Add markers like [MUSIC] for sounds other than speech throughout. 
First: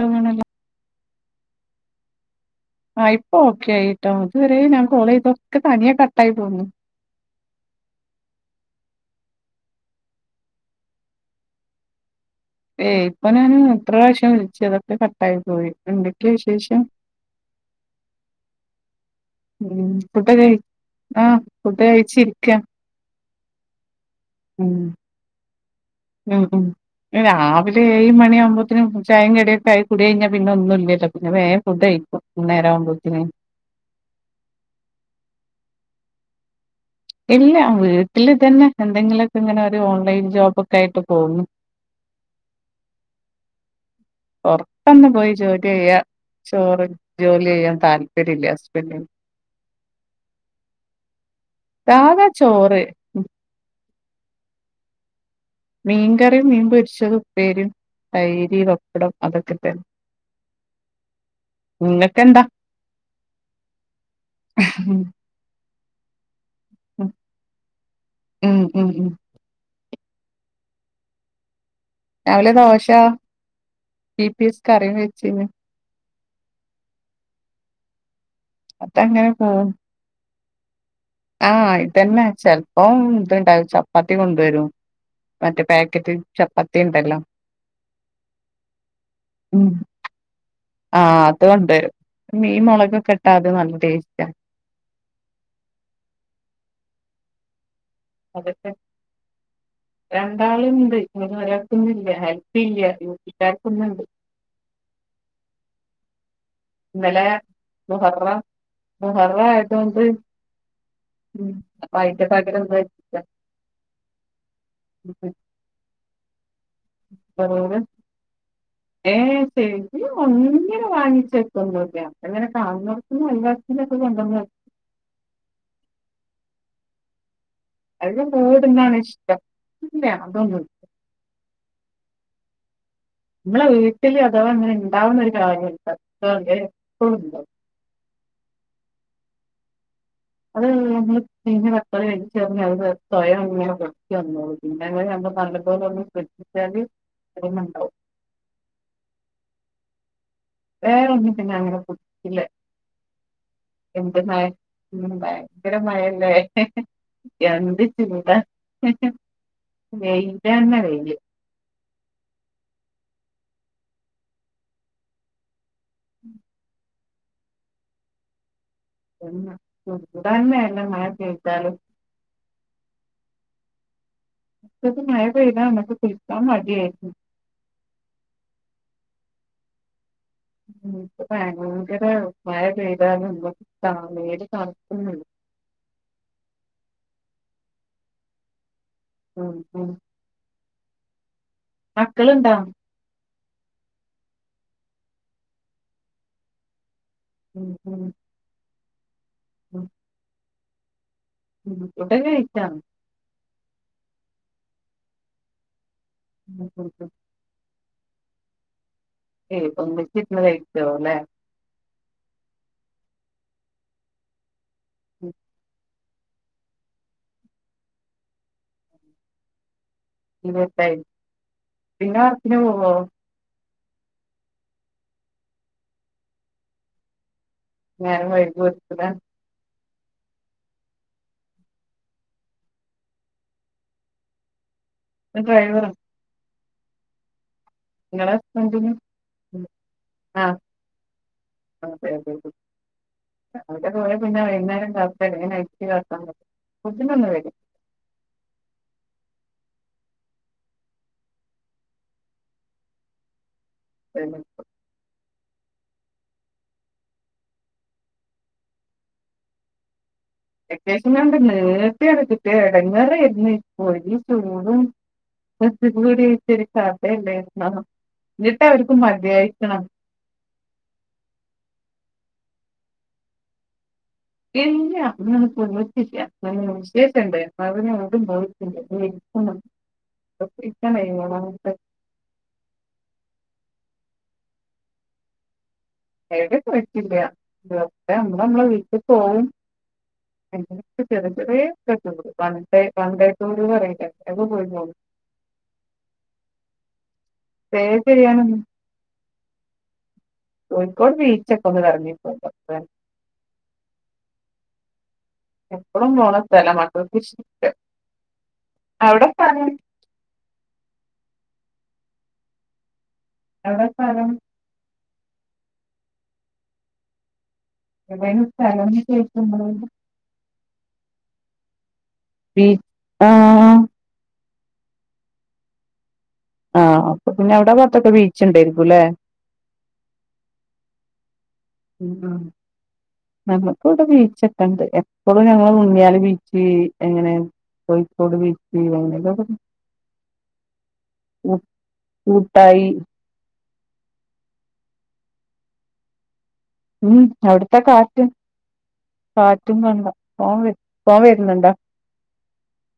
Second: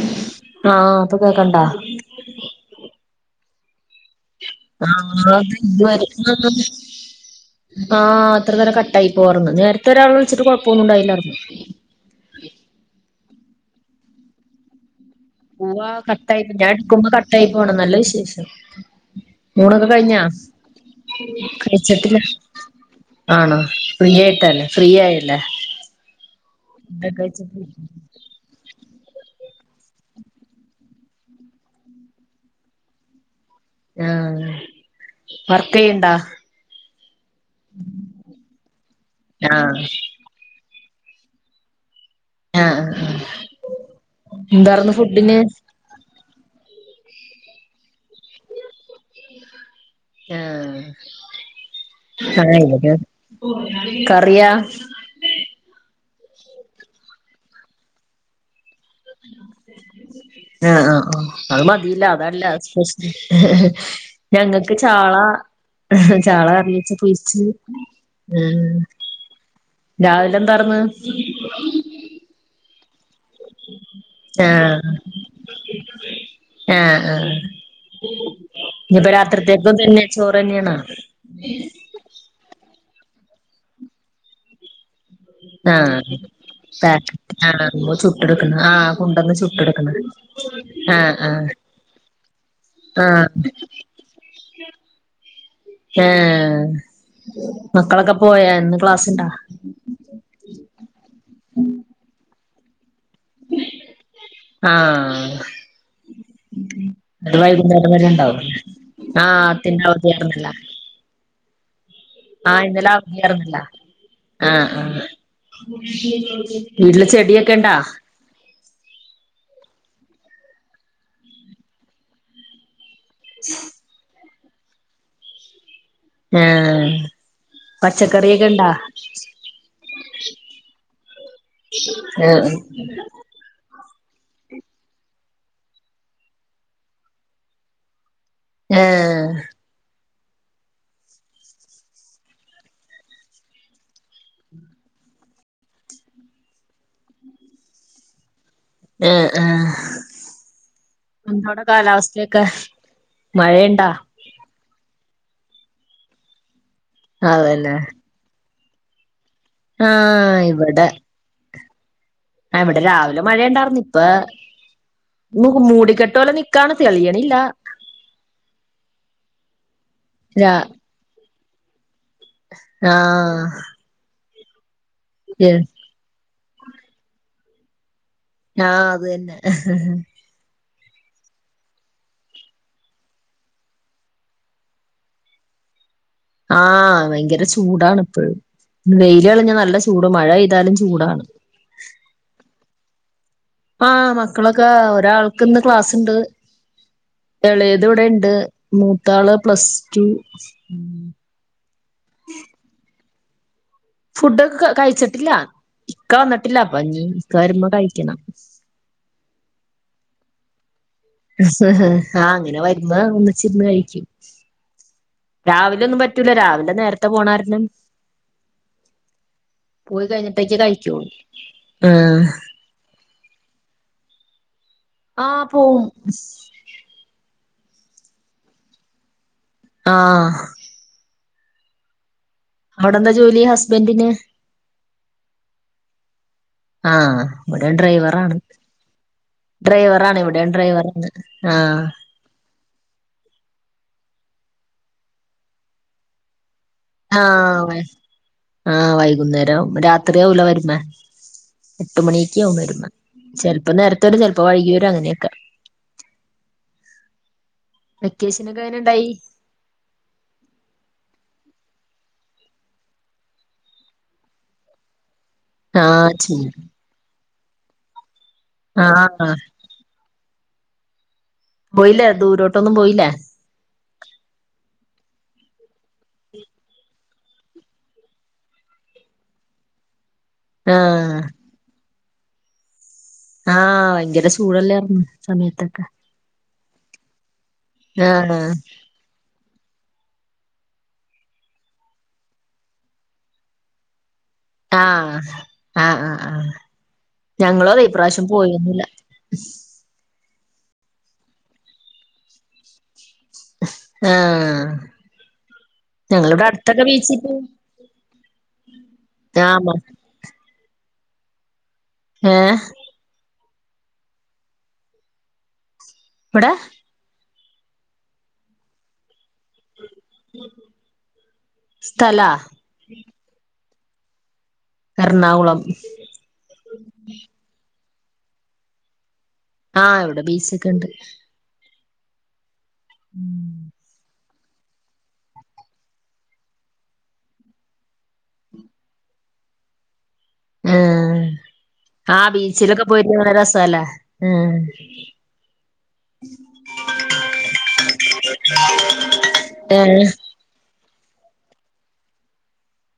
അങ്ങനല്ല. ആഹ് അപ്പൊ പോയ് കണ്ടാ ആഹ് ഇപ്പോ ഓക്കെ ആയിട്ടൊ [UNINTELLIGIBLE] ആഹ് പോന്നു. ഇത്ര നേരം കട്ടായി പോവാർന്ന്. നേരത്തെ ഒരാള് വിളിച്ചിട്ട് കൊഴപ്പോന്നും ഇണ്ടായില്ലാർന്ന് ഇവനെ ഞാന് എത്ര പ്രാവശ്യം വിളിച്ചതാ [UNINTELLIGIBLE] പൂവാ കട്ട് ആയി ഞാൻ എടുക്കുമ്പോ കട്ട് ആയി പോണ് നല്ല വിശേഷം മൂണക്കെ ഉം കഴിഞ്ഞാ ഫുഡ് കഴി ആഹ് ഫുഡ് കഴിച്ചിട്ടില്ല കഴിച്ചിരിക്കാ. ആണ ഫ്രീ ആയിട്ടല്ലേ ഉം ഫ്രീ ആയല്ലേ ഉം ഉം ഫുഡൊക്കെ കഴിച്ചിട്ട് രാവിലെ ഏഴ് മണി ആവുമ്പോത്തന് മു ചായേംകടി ചായകുടി കഴിഞ്ഞാ പിന്നെ ഒന്നും ഇല്യാല്ലൊ പിന്നെ വേഗം ഫുഡ് കഴിക്കും നേര ആവുമ്പോത്തനേ ആഹ് വർക്കെയ്യൺ‌ണ്ടാ ഇല്ല വീട്ടില് തന്നെ എന്തെങ്കിലൊക്കെ ഇങ്ങനെ ഒരു ആഹ് ഓൺലൈൻ ജോബ് ക്കായ്ട്ട് പോകുന്നു ആഹ് ആഹ് എന്താർന്നു പൊറത്തൊന്നും പോയി ഫുഡിന് ജോലി ചെയ്യാ ചോറിങ് ജോലി ചെയ്യാൻ താല്പര്യല്ല ഹസ്ബൻ്റിന് ആഹ് സാധാ ചോറ് ആഹ് [UNINTELLIGIBLE] കറിയാ മീൻ കറിയും മീൻ പൊരിച്ചത് ഉപ്പേരിയും തൈര് പപ്പടം അതൊക്കെ തന്നെ ആഹ് ആഹ് അത് മതില്ലൊ നിങ്ങക്കെന്താ അതല്ല സ്പെഷ്യൽ ഞങ്ങക്ക് ചാള ചാള കറിവെച്ച് പൊരിച്ച് ഉം ആഹ് ഉം ഉ രാവിലെ എന്താറന്ന് ബ പിഎസ് കറ വെച്ചത് ആഹ ആഹ ഇനിപ്പൊ അതങ്ങനെ രാത്രിത്തേക്കും തന്നെ ചോറ്ന്നെയണ ആഹ ഇതന്നെ ചെിലപ്പം ഇത്ണ്ട ചപ്പാത്തി കൊണ്ടുവരും മറ്റേ പാക്കെറ്റ് പറ്റ് ആ ചുട്ട എടുക്ക ആഹ് കൊണ്ടുവന്ന് ചുട്ട് എടുക്കണ ആഹ അതുകൊണ്ട് മീൻ മുളക് ആഹ് കെട്ടാതെ നല്ല ടേസ്റ്റാ ആഹ അതൊക്കെ രണ്ടാളുണ്ട് ഇ ഒരാക്കൊന്നില്ല പില്ല ആഹ് ഇന്നലെ അത് വൈകുന്നേരം വരെ മൊഹററ ഉണ്ടാവും മുഹററ ആഹ് ത്തിന്റെ ആയതുകൊണ്ട് ഉം അപ്പൊ അയിന്റെ ആഹ പകരം എന്താ ഇന്നല വറന്നില്ല ആഹ് ആഹ ബ ശ ഇ ഒന്നിനെ വാങ്ങിച്ചെത്തണ്ടല്ലെ അപ്പ അങ്ങനെ കാണർക്കുന്ന വത്തിനൊക്കെ കൊണ്ട ആഹ അ വീടുന്നാണ് ഇഷ്ടം ഇല്ല അതൊണ്ട് ആഹ നമ്മളെ വീട്ടില് അഥവാ അങ്ങനെ ഇണ്ടാവുന്ന ഒരു കാര്യം ഇത് എപ്പോഴും ഉണ്ടും ആഹ് അത് നമ്മള് പിന്നെ പക്കാളി ക ചറി സ്വയം ഇങ്ങനെ കൊക്ക വന്നൂ പിന്നെ നല്ലപോല ഒന്ന ശ്രധിച്ചാല്ണ്ടാവും ആഹ് ആഹ് വേറെൊന്നും പിന്നെ എന്തോടെ അങ്ങനെ കുടില്ല കാലാവസ്ഥയൊക്കെ മഴയുണ്ടാ എന്തെന്നായ ഉം ഭയങ്കര മഴല്ലേ അതന്നെ എന്ത് ചെയത ആഹ് വെയിലന്നാ ഇവിടെ വയില് ഇവിടെ രാവിലെ മഴുണ്ടായിർരുന്നു ഇപ്പ മൂടിക്കെട്ട് പോലെ നിക്കാണ് തെളിയ അില്ല തന്നെ എല്ലാം മഴ കേ വിട്ടാലും ആഹ അത് മ കതക്ക ഫത മടി ആയി ആഹ അത്ന്നെ ക്ക് ഭയങ്കര ഉ മ പെയ്താല നമ്മക്ക് നേര് കാണക്കുന്നു [INAUDIBLE] ആഹ ഭയങ്കര ചൂടാാണ് ഇപ്പോഴും വെയില ഉം കളിഞ്ഞാ നല്ല ചൂട് മഴ പെയ്താലും ചൂടാണ് മക്കളുണ്ടാ ആഹ മക്കളൊക്കെ ഒരാൾക്ക് ഇന്ന് ക്ലാസ്സ് ഇണ്ട് ഉം ഇളയത് ഉം ഇവിടെ ഇണ്ട് മൂത്താള് പ്ലസ് ഉം ടു ഉം ഫുഡൊക്കെ കഴിച്ചോ ഫുഡൊക്കെ കഴിച്ചിട്ടില്ല ഇക്ക ഉം ഉം വന്നിട്ടില്ലഞ്ഞ ഉം ഇക്ക വരുമ്പോ കഴ ിക്ക പ നിശി മ ആഹ് അങ്ങനെ വരുന്ന ഒന്നിച്ചിരുന്ന് കഴിക്കും ഉം രാവിലെ ഒന്നും പറ്റൂല രാവിലെ നേരത്തെ പോണാരരുന്നു പോയി കഴിഞ്ഞിട്ടേക്ക് ഇരുപത്തായി കഴിക്കോൂ ആ പിന്നെ വർക്കിന് പോവോ ആഹ് പോവും നേഞര വൈകിത്തത ആഹ അവിടെന്താ ജോലി ഹസ്ബൻറിന്? ഡ്രൈവറ ആഹ ഇവിടെ ഡ്രൈവറാണ് ഹസ്ബൻഡിന് ഉം ഡ്രൈവറ ആണ് എവിടൊണ് ആഹ് ഡ്രൈവറാണ് ആഹ! അതെ അതെ അവിടെ പോയ പിന്നെ വൈകുന്നേരം കാടൻ അച്ച്ു കക്കാ ആഹ! ആ വൈകുന്നേര രാത്രിയാല വരു എട്ട് മണി ക്ക വരു അപ്പൊ നേരത്തെ ഒരു ചിലപ്പോ വഴി വരും അങ്ങനെയൊക്കെ വെക്കേഷനൊക്കെ അങ്ങനെ ഇണ്ടായി അത്യാശം കണ്ട് നേട്ട എടുക്കട്ട എടങ്ങറായിരുന്നു ഇപ്പോചൂടും മ ആഹ് ഗൂടി ചൂട് ശരി സാധല്ല എ എന്നിട്ട് അവർക്കും ആഹ് മതിായിക്കണം പോയില്ല ദൂരോട്ടൊന്നും പോയില്ല എ അ പോവത്തി കേസണ്ട് മവിനെണ്ട് മണ്ട് ആഹ് ആഹ ഭയങ്കര ചൂടല്ലായിന്ന് സമയത്തൊക്കെ എട പഴറ്റില്ല ഒപ്പ നമ്മടെ ആഹ് നമ്മളെ വീട്ടിൽ പോവുംവും ചെറ ചെറ വ വക്ക പറ ആഹ ആഹ ആഹ് ആഹ ഞങ്ങളോ സ്റ്റേ അൈപ്രാവശ്യം ചെയ്യാനൊന്നും പോയൊന്നില്ല കോഴിക്കോട് ബീച്ചൊക്കെ ഒന്ന് ഇറങ്ങിപ്പോ ഡക്ടൻ ആഹ എപ്പഴും പോോണ സ്ഥല മക്കൾക്ക് ശ അവിടെ പറ ആഹ് ആഹ! എവിടെ സ്ഥലം? എവിടെ? എതും സ്ഥലംന്ന് ശേഷണ്ട് സ്ഥലാ പി ആഹ! എറണാകുളം. ആഹ! അപ്പൊ പിന്നെ എവിടെ പുറത്തൊക്കെ ബീച്ച് ഉണ്ടായിരിക്കുംല്ലെ ആഹ! എവിടെ ബീച്ചൊക്കെ ഉണ്ട്. ഉ നക്കൂടി ചട്ടണ്ട് എപ്പോഴും ഞങ്ങള് മുന്നിയാലി ബീച്ച് എങ്ങനെ കൊഴിക്കോട്‌ ബീച്ച് ആ ആ ബീച്ചിലൊക്കെ കൂട്ടായി പോയിട്ട്ങ്ങ രസല്ലേ ഉം ഉം അവിടുത്തെ കാറ്റും കാറ്റും ഏഹ് വണ്ട പോ വ പോവ വരുന്നുണ്ടോ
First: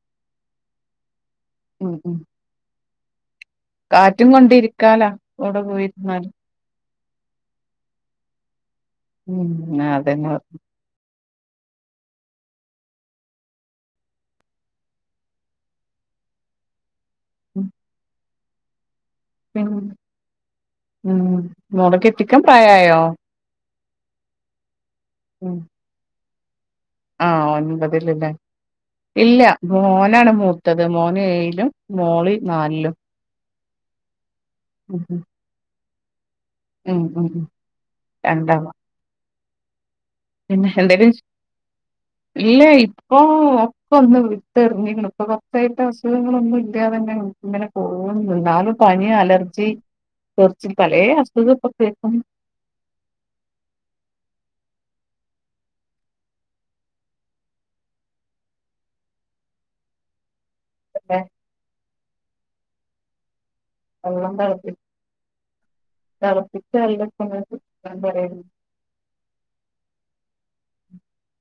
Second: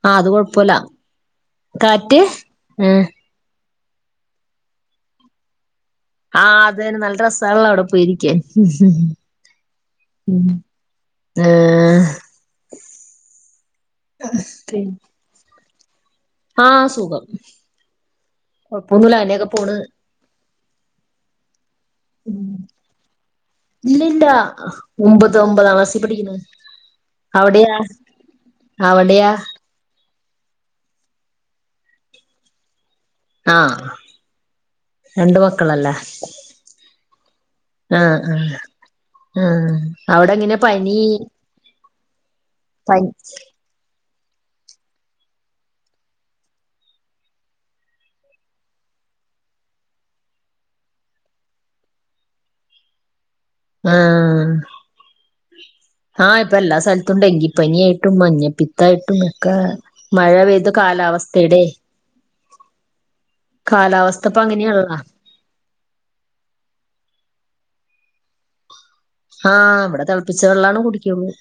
ആ അത് കൊഴപ്പമില്ല ഉം ഉം കാറ്റ് ഉ കാറ്റും കൊണ്ടിരിക്കാലാ കവിടെ പോയി ആഹ് അത്ന്നെ നല്ല രസാല്ലോ അവിടെ പോയിരിക്കേൻ ഉ ഉം ഹ! അതന്നെ ഉം ആഹ! ആഹ സുഖം ഉം കൊഴപ്പൊന്നുല്ല അങ്ങനെയൊക്കെ ഉം പോണ് ഉം മോട കെട്ടിക്കാൻ പ്രായായോ? ഇല്ല ഇല്ല ഒമ്പത് ഒമ്പത ക്ലാസ്സില് പിഠിക്കുന്നത് ആഹ ഒൻപതില്ല്ലേ അവിടെയാ ഇല്ല മോനാണ് മുത്തത് മോന് ഏഴിലും മോളി നാലിലും ആഹ് രണ്ട് മക്കളല്ലേ മ് മ് മ് രണ്ടളാ ഹ് അവിടെങ്ങന പനി ഇല്ലേ പനി ഇപ്പൊ ഇപ്പോന്ന് വിട്ടറിഞെക്കണു ഇപ്പൊ കൊറചായിട്ട് അസുഖങ്ങളൊന്നും ഇല്ലാതെന്നെ ഇങ്ങനെ പോകുന്നു എന്നാലും പനി അലർജി കുറച് പല അസുഖോക്കെ കേക്കുന്നു ആഹ് ആഹ് ഇപ്പൊ എല്ലാ സ്ഥലത്തും ഡെങ്കിപ്പനിയായിട്ടും മഞ്ഞപ്പിത്തായിട്ടും ഒക്കെ മഴ പെയ്ത കാലാവസ്ഥയുടെ കാലാവസ്ഥ വെള്ളം ഇപ്പ തിളപ്പി അങ്ങനെയാണല്ലോ തിളപ്പിച്ചു കഴിഞ്ഞിട്ടാങ്ങോട്ട് ആഹ് ഇവിടെ തിളപ്പിച്ച വെള്ളാണ് കുടിക്കുന്നത്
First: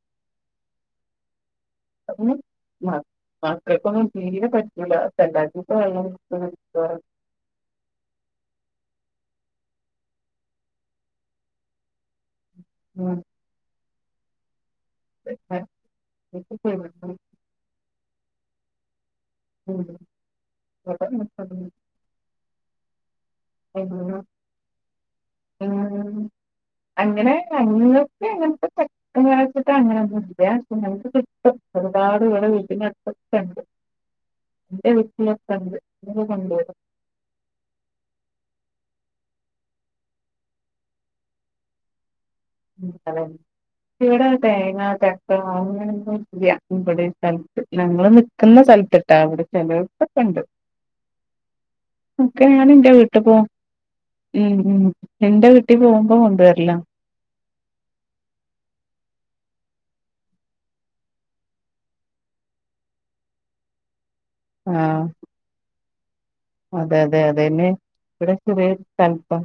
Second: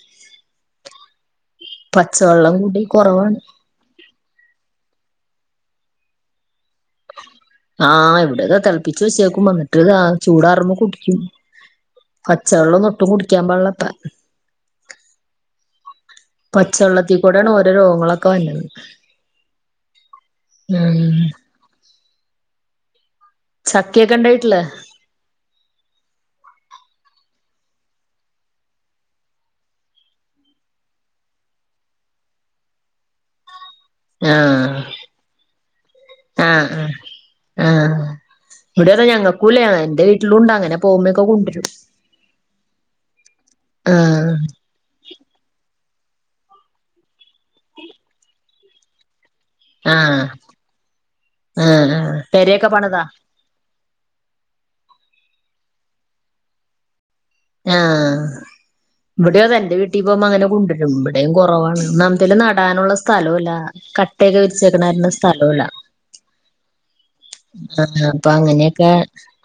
മക്കൾക്കൊന്നും തീരെ പറ്റി [UNINTELLIGIBLE] ആഹ് ഇവിടതെ തിളപ്പിച്ചു വെച്ചേക്കും വന്നിട്ട് ഇതാ ചൂടാറുമ്പോ കുടിക്കും പച്ചവെള്ളോക്കെ ഒടട്ടും ഉം. കുടിക്കാൻ പാടില്ലത്രേ ഉം. പച്ചവെള്ളത്തിക്കൂടെയാണ് ഓരോ രോഗങ്ങളൊക്കെ വന്നത് ഉമ് ചക്കയൊക്കെ ഇണ്ടോ വീട്ടില് അങ്ങനെ അങ്ങത്തെ അങ്ങനത്തെ ച്ചിട്ട് അങ്ങനെയൊന്നും ഇല്ല [UNINTELLIGIBLE] ഒരുപാട് വീട് വീട്ടിനടുത്തൊക്കെണ്ട് ആഹ് എന്റെ വീട്ടിൽ ഒക്കെ ഒണ്ട് ആഹ് ഇവിടതെ ഞങ്ങൾക്കൂല്ല എന്റെ വീട്ടില് ഉണ്ട് അങ്ങനെ പോകുമ്പോക്കെ കൊണ്ടുവരും ഇവിടെ ആഹ് തേങ്ങ ചക്ക അങ്ങനെ ഒന്നുല്ല്യ ഇവിടേം സ്ഥലത്ത് ഞങ്ങള് നിക്കുന്ന സ്ഥലത്ത് ട്ടാ അവിടെ ചിലപ്പാ ക്കെ ആഹ് ഉണ്ട്‌ ആഹ് ആഹ് കേയാണ് പെരയൊക്കെ ന്റെ പണിതാ വീട്ടിപോമ്പോ ഉമ് ഉമ് എന്റെ വീട്ടിൽ പോകുമ്പോ കൊണ്ടുവരെല്ലാം ആ ഇവിടെയോ അതെന്റെ വീട്ടിൽ പോമ്പോ അങ്ങനെ കൊണ്ടുവരും ഇവിടെയും കുറവാണ് ന്ന ന്തേലും നടാനുള്ള സ്ഥലോല്ല പ്രത്യേക വിരിച്ചേക്കണാ ആഹ് കാരണം സ്ഥലല്ല അതെ അതെ അതെന്നെ അപ്പൊ ഇവിടെ ചെറിയ അങ്ങനെയൊക്കെ തണുപ്പാ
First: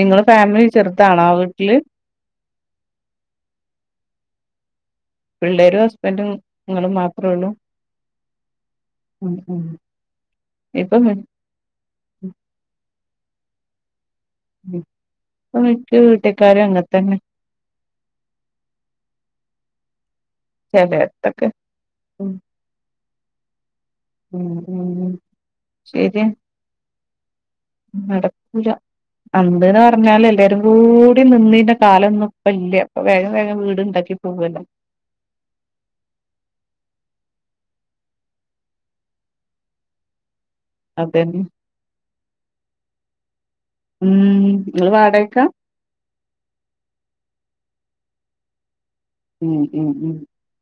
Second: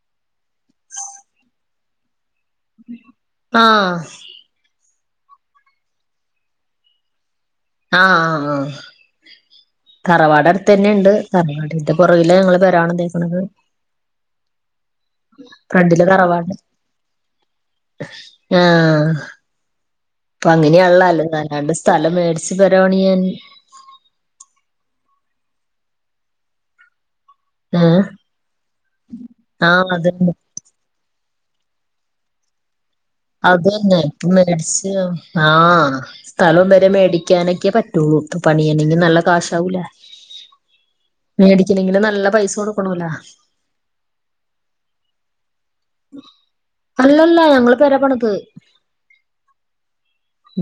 നിങ്ങടെ ഫാമിലി ചെറുതാണോ ആ വീട്ടില് ആഹ് പിള്ളേരും ഹസ്ബൻഡും നിങ്ങളും മാത്രേ ഉള്ളൂ ആ ആ ആ ഉം ഉം ഇപ്പൊ തറവാടാടുതുതന്നെയുണ്ട് മി തറവാടിന്റെ പുറകില ഞങ്ങള് പെര പണിതേ [INAUDIBLE] അപ്പ മിക്ക വീട്ടിക്കാരും അങ്ങത്തന്നെ ആ അപ്പൊ അങ്ങനെയാള്ളല്ലോ ചെലടത്തൊക്കെ അല്ലാണ്ട് സ്ഥലം മേടിച്ചു പേര പണിയാൻ മ് മ് ശരിയ ഏഹ് നടക്കൂല എന്താ ന്ന് ആഹ് പറഞ്ഞാലും അതന്നെ എല്ലാരും കൂടെ നിന്നിന കലോം ഇന്ന് ഇപ്പോ ഇല്ല ഇപ്പൊ വേഗം വേഗം വീട് ഇണ്ടാക്കി അതന്നെപ്പ പോവല്ലോ മേടിച്ചു ആഹ് സ്ഥലം വരെ മേടി ക്കാനൊക്കെ പറ്റുള്ളു ഇപ്പ പണിയണങ്കിൽ നല്ല കാശാവുല്ലേ അതന്നെ മേടിക്കലെങ്കിലും നല്ല പൈസ കൊടുക്കണോല്ലാ ഉമ് നീ വാടകക്കാ അല്ലല്ല ഞങ്ങള് പെര പണിത് ഉമ് ഉമ്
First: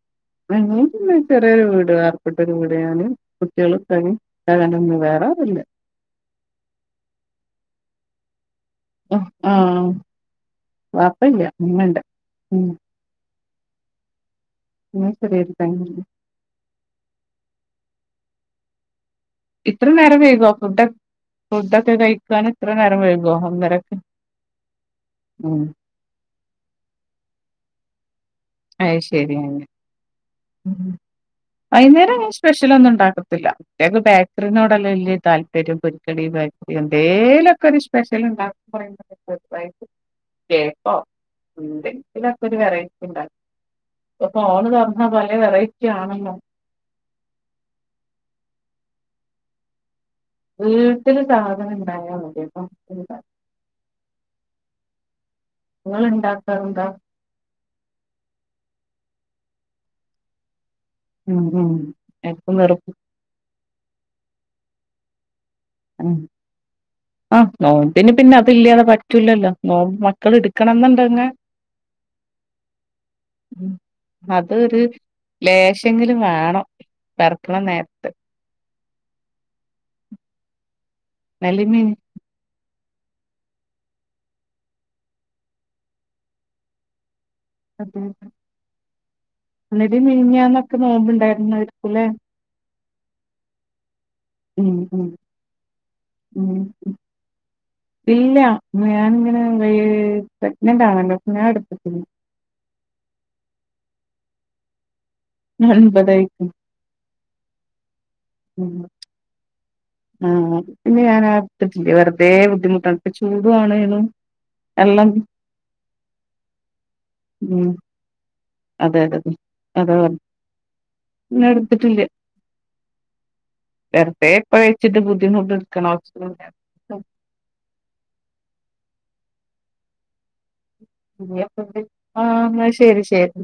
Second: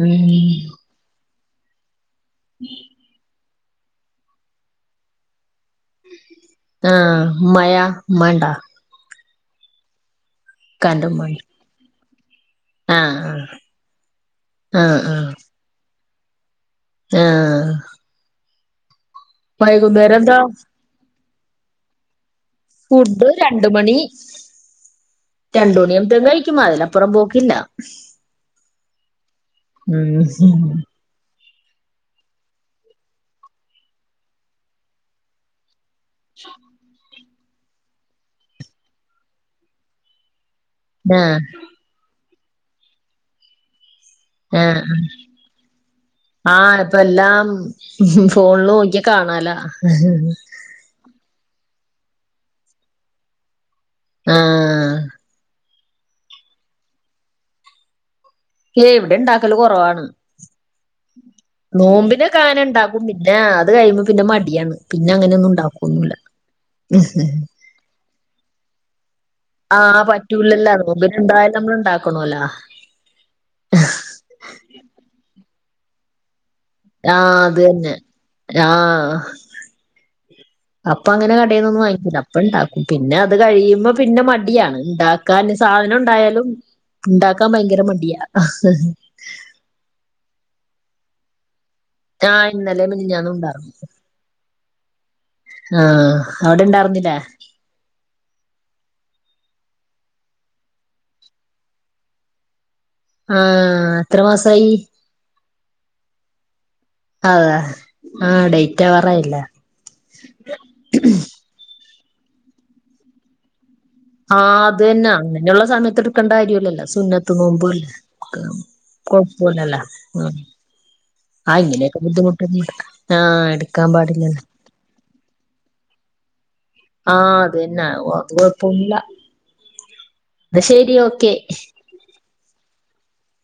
ഉം ഉമ് [INAUDIBLE] ചെറിയൊരു വീട് പ്പെടട്ടൊരുകവിടെയാണ് കുട്ടികളും വേറെ ആരുവില്ല ആഹ മഴ മണ്ടാ ആഹ ഇക്കാന്റെ വാപ്പല്ല ഉമ്മണ്ട് ഇമ്മണ്ട് ആഹ് ഉ ശരിായിരു തങ് [UNINTELLIGIBLE] ആഹ ഇത്ര നേരം വൈകോ ഫുഡ ഫുഡക്കെ കഴിക്കാൻ ഇത്ര നേരം ഫുഡ് വൈകോ രണ്ട് ഒന്നരക്ക് മണി ഉം രണ്ടു മണിയവുമ്പോത്തിനു കഴിക്കും അതിന് അപ്പുറം പോക്കില്ല അയ് ശരി ഉം വൈന്നാരം ഞാൻ സ്പെഷ്യല് ഒന്നും ഉണ്ടാക്കത്തില്ല അത്ത് ബേക്കറിനോട അല്ലെ വലിയ താല്പര്യം പൊ എന്തേലുമൊക്കെ ഒരു സ്പെഷ്യൽഉണ്ടാകുമ്പോ പറി കേക്കോ ആഹ് എന്തെങ്കിലൊക്കെ ഒരു വെറൈറ്റി ഉണ്ടാക്കും ഇപ്പൊ ഫോണ് ആഹ തുറന്ന പല വെറൈറ്റി ആണല്ലോ ആഹ ഇപ്പ എല്ലാം ഫോണിൽ നോക്കിയാ കാണാലാ വീട്ടില് സാധനം ഇണ്ടായാൽ മതി അപ്പ ആഹ നിങ്ങള് ഇണ്ടാക്കാറുണ്ടോ എവിടെ ഉണ്ടാക്കല് കുറവാണ് ഉം ഉം നോമ്പിന് എക്കും ക്കങ്ങനെ വെറും ഉണ്ടാക്കും പിന്നെ കഴുമ്പോ പിന്നെ മടിയാണ് പിന്നെ അങ്ങെനൊന്നും ഉ ആ നോമ്പിനു പിന്നെ അത് ഇല്ലാതെ പ പറ്റൂലല്ലോ ആഹ് മക്കൾ പറ്റൂലല്ലോ എടുക്കണന്നുണ്ടങ്കിൽ നോമ്പിനുണ്ടായാലും നമ്മള് ഉണ്ടാക്കണോല്ലോ ഉ അതൊരു ലേശെങ്കിലും വേണം ആഹ പെറക്കണ അത് തന്നെ നേരത്ത് ആഹ അപ്പൊ അങ്ങനെ കടെന്നൊന്നും നെല്ലിമീൻ വങ്ങിക്കില്ല അപ്പ ഇണ്ടാ പിന്നെ അത് കഴിയുമ്പോ പിന്നെ മടിയാണ് ഉണ്ടാക്കാൻ സാധനം ഉണ്ടായാലും ഉണ്ട ഭയങ്കര അതെ മണ്ടിയാ നോമ്പണ്ടായിരുന്നായിരിക്കുംല്ലെ ഇന്നലെ മിനിഞ്ഞാന്നും ഉണ്ടായിരുന്നു ഉം ഉം അവിടെ ഇണ്ടാർന്നില്ലേ ഇല്ല ഞാനിങ്ങനെ പ്രെഗ്നന്റ് ആണല്ലോഞാൻ എടുത്തിട്ടില്ല ആഹ എത്ര മാസായി ഒമ്പതായി അതാ ഉ ആ പിന്നെ ഞാൻ ഇട്ത്തിട്ടില്ല വെറ ആദ്യേ ബുദ്ധിമുട്ടാണ് ഇപ്പൊ ചൂടാണ് ആഹ അദെന്നെ അങ്ങനെയുള്ള സമയത്ത് എടുക്കേണ്ട കാര്യല്ലല്ലോ സുന്നത്ത് നോമ്പ് ഉം അല്ലേ അതെ അതെ അതെ കൊയപ്പല്ലല്ലോ അതാ പറഞ്ഞെ പിന്നെ ആ ഇങ്ങനെയൊക്കെ എടുത്തിട്ടില്ല ബുദ്ധിമുട്ട് ആഹ എടുക്കാൻ പാടില്ലല്ലോ അ [UNINTELLIGIBLE] ആഹ അതന്നെ അത് കൊഴപ്പന്നുല്ല ന്നാ ശരി ഓക്കെ ആഹ എന്നാ ശരി ശരി